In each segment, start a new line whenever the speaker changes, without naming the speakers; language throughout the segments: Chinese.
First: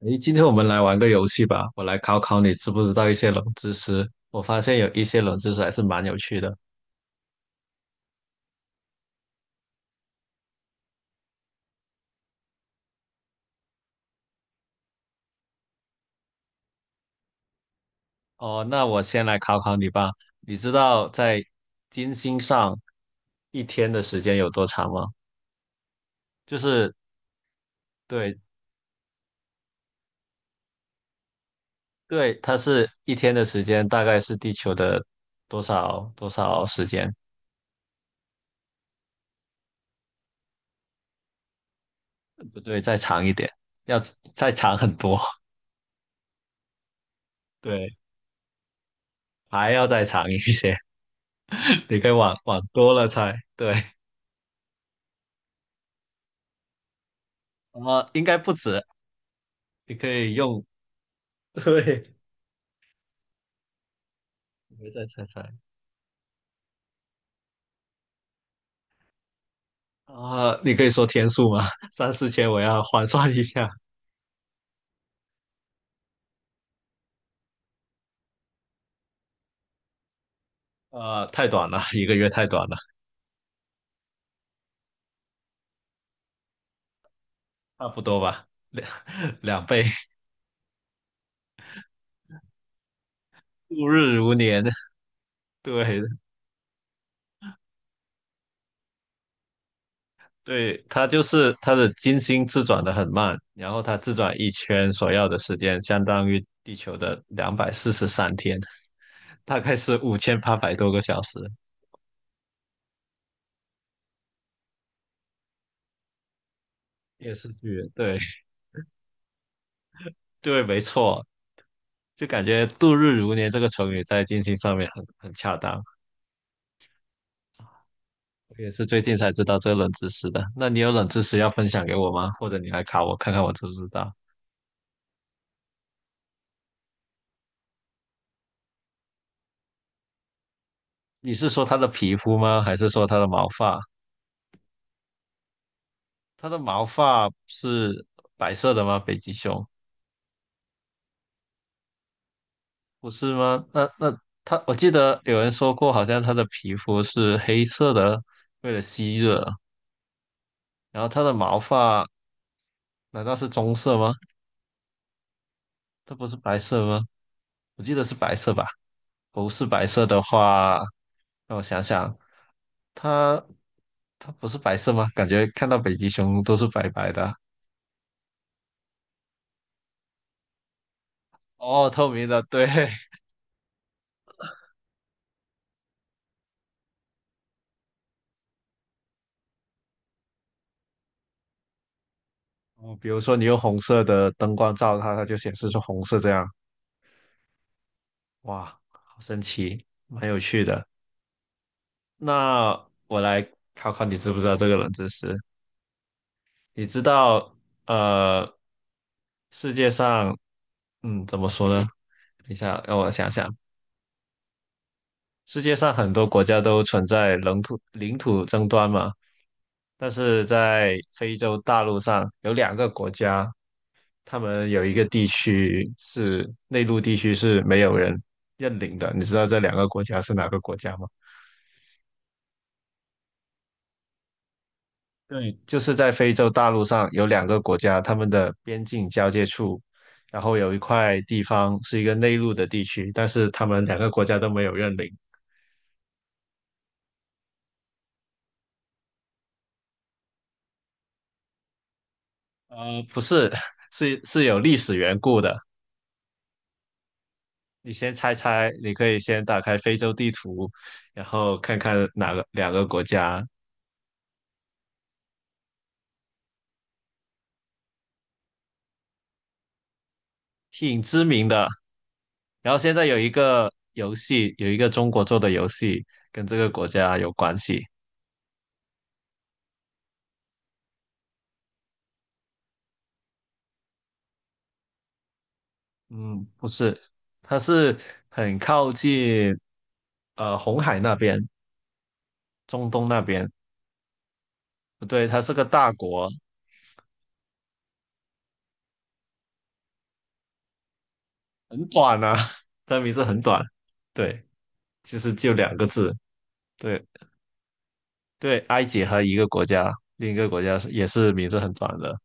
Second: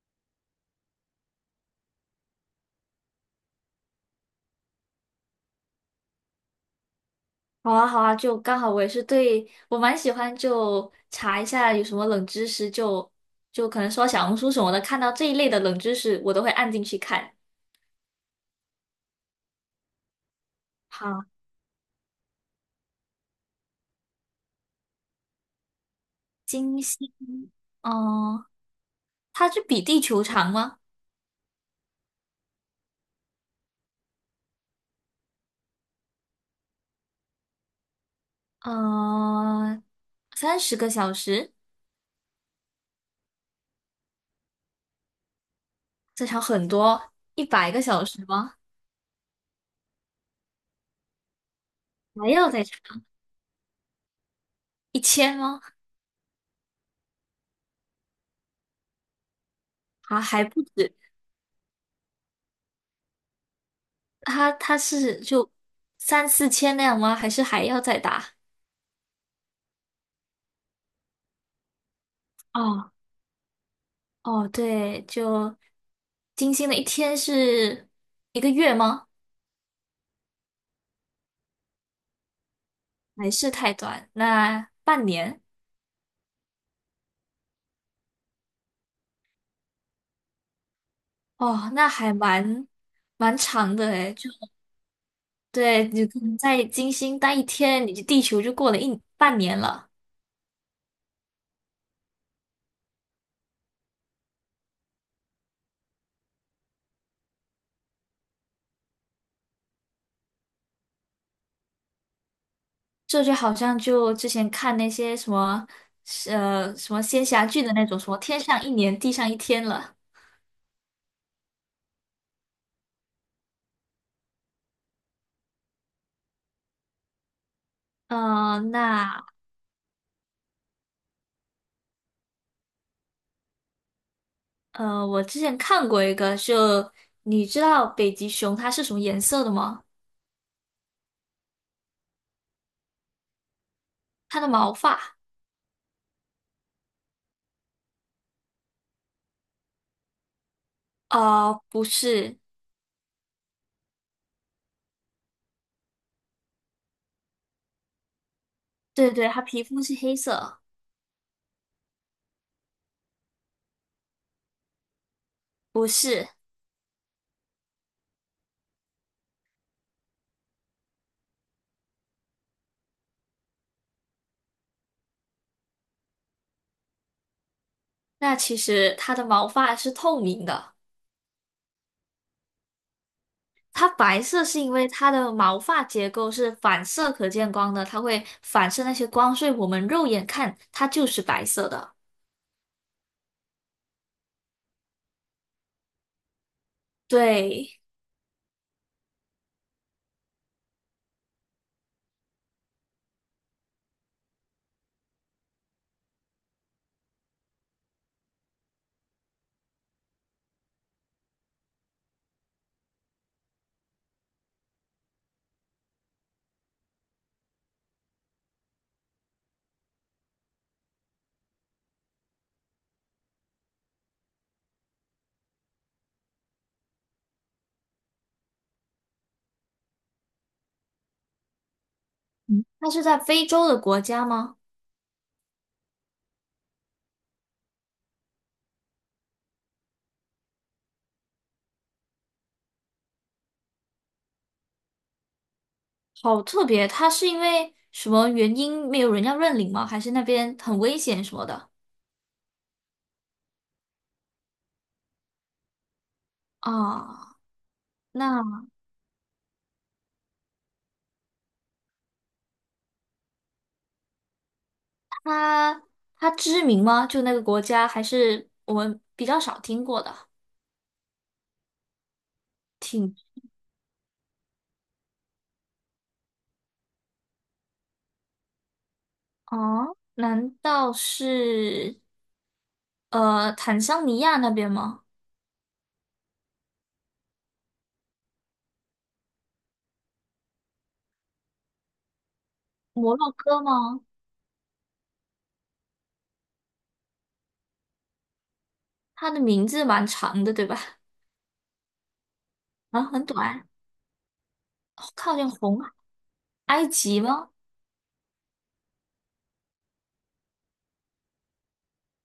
诶，今天我们来玩个游戏吧，我来考考你知不知道一些冷知识。我发现有一些冷知识还是蛮有趣的。
好啊，好啊，就刚好我也是对我蛮喜欢，就查一下有什么冷知识就可能说小红书什么的，看到这一类的冷知识，我都会按进去看。
哦，那我先来考考你吧。你知道
好，
在金星上一天的时间有多长吗？就
金
是
星，
对
嗯、它是比地球长吗？
对，它是一天的时间，大概是地球的多少多少时间？
嗯、30个小时，
不对，再长一点，要再长很多。
再长很多，一百个
对，
小时吗？
还要再长一些。你可以
还
往
要
往
再
多
长
了猜。对，
1000吗？
应该不止。你可
啊，
以
还不
用，
止，
对，
它
我
它
会再
是
猜
就
猜。
三四千那样吗？还是还要再大？
啊、你可以说天数吗？三四千，我要
哦，
换算一下。
哦，对，就金星的一天是一个月吗？
啊、太短了，一个月太短了，
还是太短？那半年？
差不多吧，两 两倍，
哦，那还蛮长
度
的诶，
日
就
如年。
对，
对
你可能在金星待一天，你就地球就过了一半年了。
对，它就是它的金星自转的很慢，然后它自转一圈所要的时间相当于地球的243天，大概是5,800多个小时。
这就好像就之前看那些什么仙
电
侠
视
剧的那
剧，
种，什
对
么天上一年，地上一天了。
对，没错，就感觉度日如年这个成语在金星上面很恰当。我也是最近
那
才知道这个冷知识的。那你有冷知识要分享给我吗？或者你来考我看看我知不知道？
我之前看过一个，就你知道北极熊它是什么颜色的吗？
你是说它的皮肤吗？还是说它的毛发？
它的毛发，
它的毛发是白色的吗？北极熊
啊，不是，
不是吗？那它，我记得有人说过，好像它的皮肤是黑色的，为了
对
吸
对，它
热。
皮肤是黑色，
然后它的毛发难道是棕色吗？
不
它不
是。
是白色吗？我记得是白色吧？不是白色的话，让我想想，它它不是白色吗？感觉看到北极熊都是白白的啊。
那其实它的毛发是透明的，
哦，透明的，对。
它白色是因为它的毛发结构是反射可见光的，它会反射那些光，所以我们肉眼看它就是白色的。
哦，比如说你用红色的灯光照它，它就显示出红色这样。
对，
哇，好神奇，蛮有趣的。那我来考考你，知不知道这个冷知识？你知道，呃，世界上，怎么说呢？等一下，让我想想。世界上很多国家都存在领土领土争端嘛，但是在非洲大陆上有两个国家，他们有一个地区是内陆地区是没有人认领的。你知道这两个国家是哪个国家吗？
嗯，它是在非洲的国家吗？
对，就是在非洲大陆上有两个国家，他们的边境交界处，然后有一块地方是一个内陆的地区，但是他们两个国家都没有认领。
好特别，它是因为什么原因没有人要认领吗？还是那边很危险什么的？
不是，是有历史缘故的。
啊，
你先猜
那。
猜，你可以先打开非洲地图，然后看看哪个两个国家
它它知名吗？就那个国家，还是我们比较少听过的？
挺知名的。然后现在
挺
有一个游戏，有一个中国做的游戏跟这个国家有关系。
哦，难道是坦桑尼亚那边吗？
嗯，不是，它是很靠近红海那边，中东
摩
那
洛
边。
哥吗？
不对，它是个大国，
它的名字蛮长的，对吧？
很短啊，它
啊，
名字
很
很短。
短，
对，
哦
其实
靠近
就两
红
个
海
字。
埃
对
及吗？
对，埃及和一个国家，另一个国家是也是名字很短的。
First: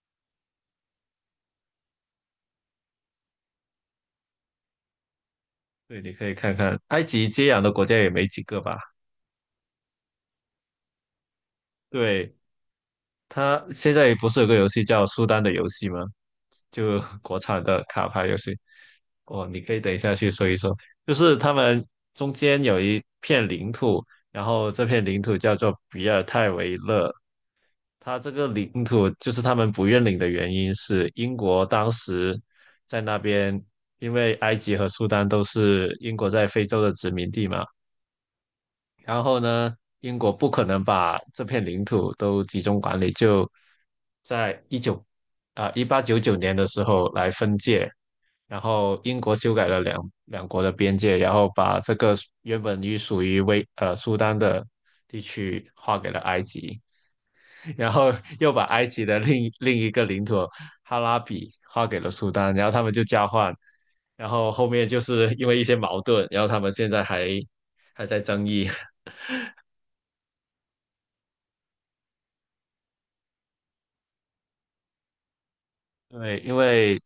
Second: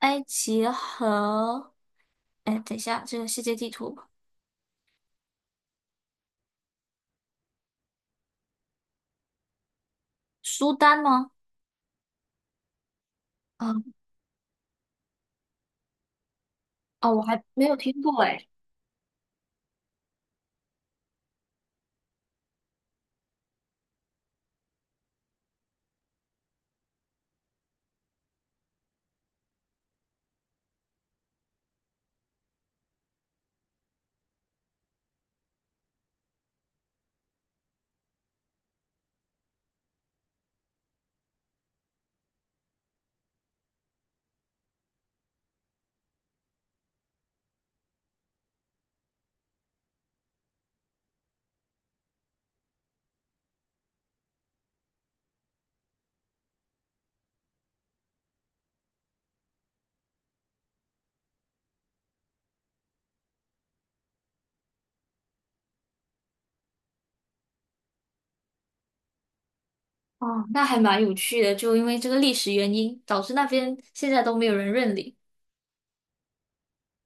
埃及和哎，等一下，这个世界地图，
对，你可以看看，埃及接壤的国家也没几个吧？
苏丹吗？
对，它
啊、
现在不是有个游戏叫《苏丹的游戏》吗？就
哦，我
国
还
产
没有
的
听
卡
过
牌游
哎。
戏。哦，你可以等一下去搜一搜，就是他们中间有一片领土，然后这片领土叫做比尔泰维勒。它这个领土就是他们不认领的原因是英国当时在那边，因为埃及和苏丹都是英国在非洲的殖民地嘛，然后呢，英国不可能把这片领土都集中管理，就在1899年的时候来分界，然后英国修改了两国的边界，然后把这个原本属于苏丹的地区划给了埃及，然后又把埃及的另一个领土哈拉比划给了苏丹，然后他们就交换，然后后面就是因为一些矛盾，然后他们现在还在争议。
哦，那还蛮有趣的，就因为这个历史原因，导致那边现在都没有人认领。
对，因为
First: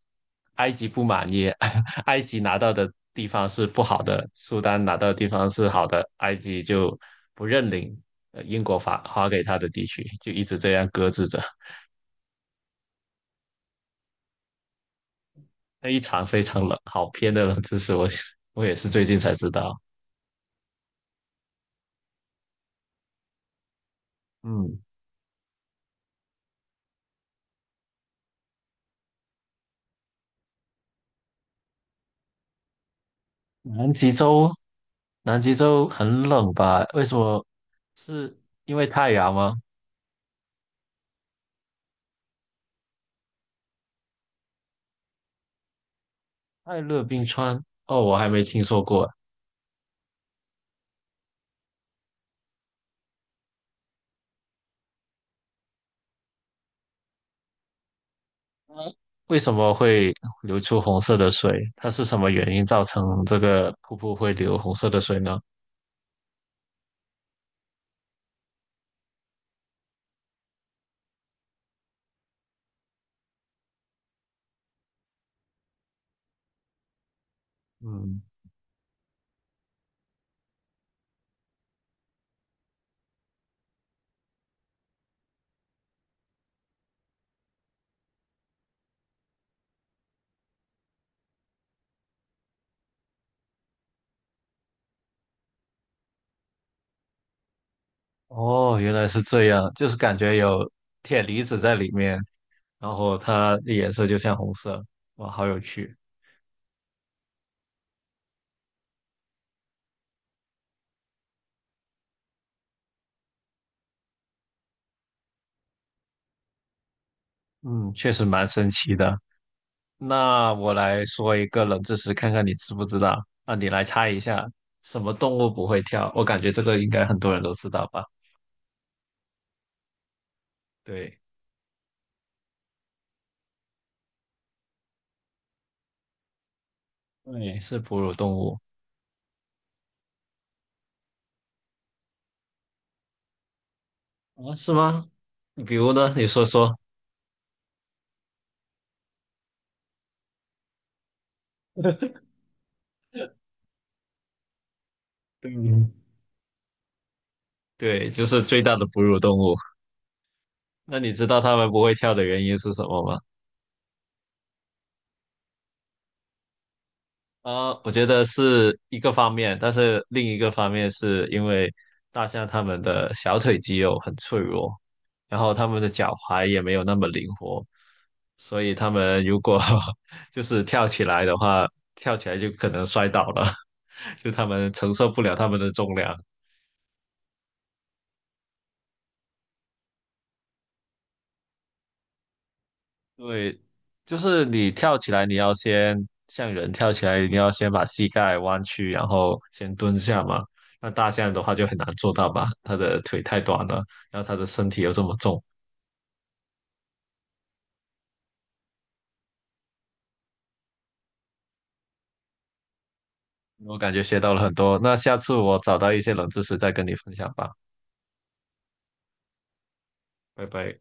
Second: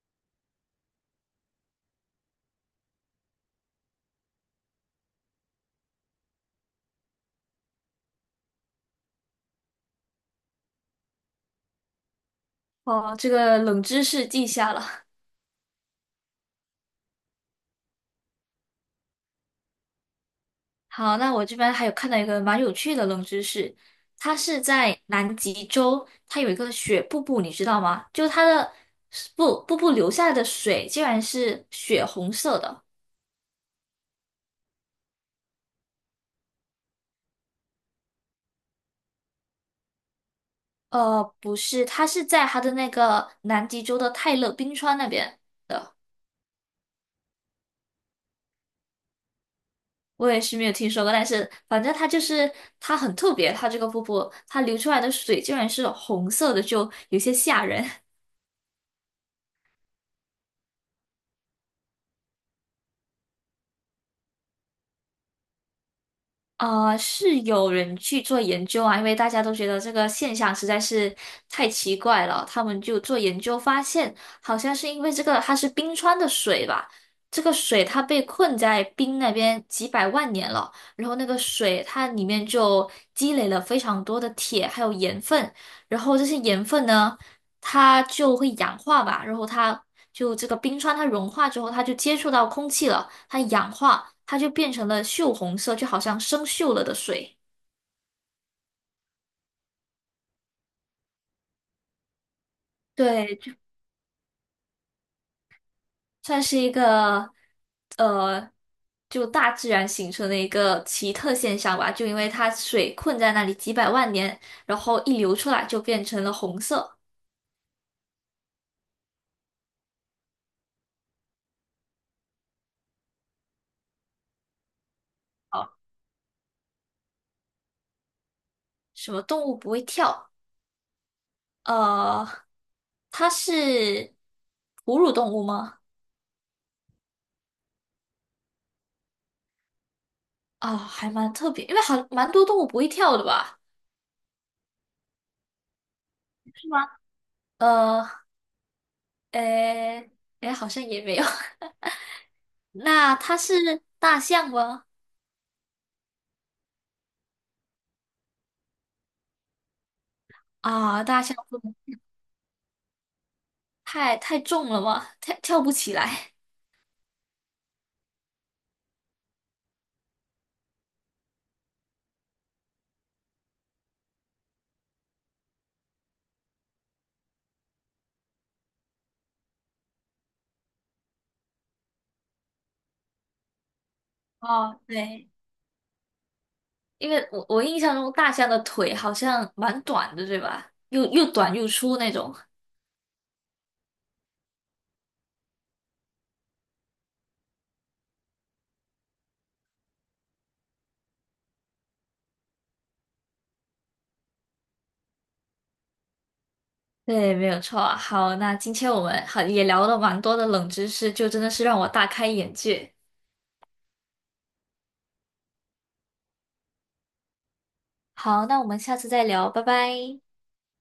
埃及不满意，埃及拿到的地方是不好的，苏丹拿到的地方是好的，埃及就不认领英国发给他的地区，就一直这样搁置着。
哦，这个冷知识记下了。
那一场非常冷，好偏的冷知识，我也是最近才知道。
好，那我这边还有看到一个蛮有趣的冷知识，它是
嗯，
在南极洲，它有一个雪瀑布，你知道吗？就它的瀑布流下来的水竟然是血红色的。
南极洲，南极洲很冷吧？为什么？是因为太阳吗？
不是，它是在它的那个南极洲的泰勒冰川那边的。
泰勒冰川？哦，我还没听说过。
我也是没有听说过，但是反正它就是它很特别，它这个瀑布它流出来的水竟然是红色的，就有些吓人。
为什么会流出红色的水？它是什么原因造成这个瀑布会流红色的水呢？
啊，是有人去做研究啊，因为大家都觉得这个现象实在是太奇怪了，他们就做研究发现，好像是因为这个它是冰川的水吧，这个水它被
嗯，
困在冰那边几百万年了，然后那个水它里面就积累了非常多的铁还有盐分，然后这些盐分呢。它就会氧化吧，然后它就这个冰川它融化之后，它就接触到空气了，它氧化，它就变成了锈红色，就好像生锈了的水。
哦，原来是这样，就是感觉有铁离子在里面，然后
对，就
它的颜色就像红色。哇，好有趣。
算是一个呃，就大自然形成的一个奇特现象吧，就因为它水困在那里几百万年，然后一流出来就变成了红色。
嗯，确实蛮神奇的。那我来说一个冷知识，看看你知不知道。啊，你来猜一下，什么动物不会跳？我感觉这个应该很多人都知道吧？
什么动物不会跳？
对，
呃，它是哺乳动物吗？
对，是哺乳动物。
哦，还蛮特别，因为蛮多动物不会跳的吧？
啊，是吗？比如呢？你说
是
说。
吗？呃，诶，诶，好像也没有。那它是大象吗？
对，对，就是最大的哺乳动物。那
啊，
你
大
知
象
道它
不
们
能
不会跳的原因是什么吗？
太重了吗？跳不起来。
啊，我觉得是一个方面，但是另一个方面是因为大象它们的小腿肌肉很脆弱，然后它们的脚踝也没有那么灵活，所以它们如果 就是跳起来的话，跳起来就可能摔倒了，就它们
哦，
承受不
对，
了它们的重量。
因为我印象中大象的腿好像蛮短的，对吧？又短又粗那种。
对，就是你跳起来，你要先像人跳起来，你要先把膝盖弯曲，然后先蹲下嘛。那大象的话就很难做到吧，它的腿太短了，然后它的身体又这么重，
对，没有错啊。好，那今天我们也聊了蛮多的冷知识，就真的是让我大开眼界。
我感觉学到了很多。那下次我找到一些冷知识再跟你分享吧，
好，那我们下次再聊，拜拜。
拜拜。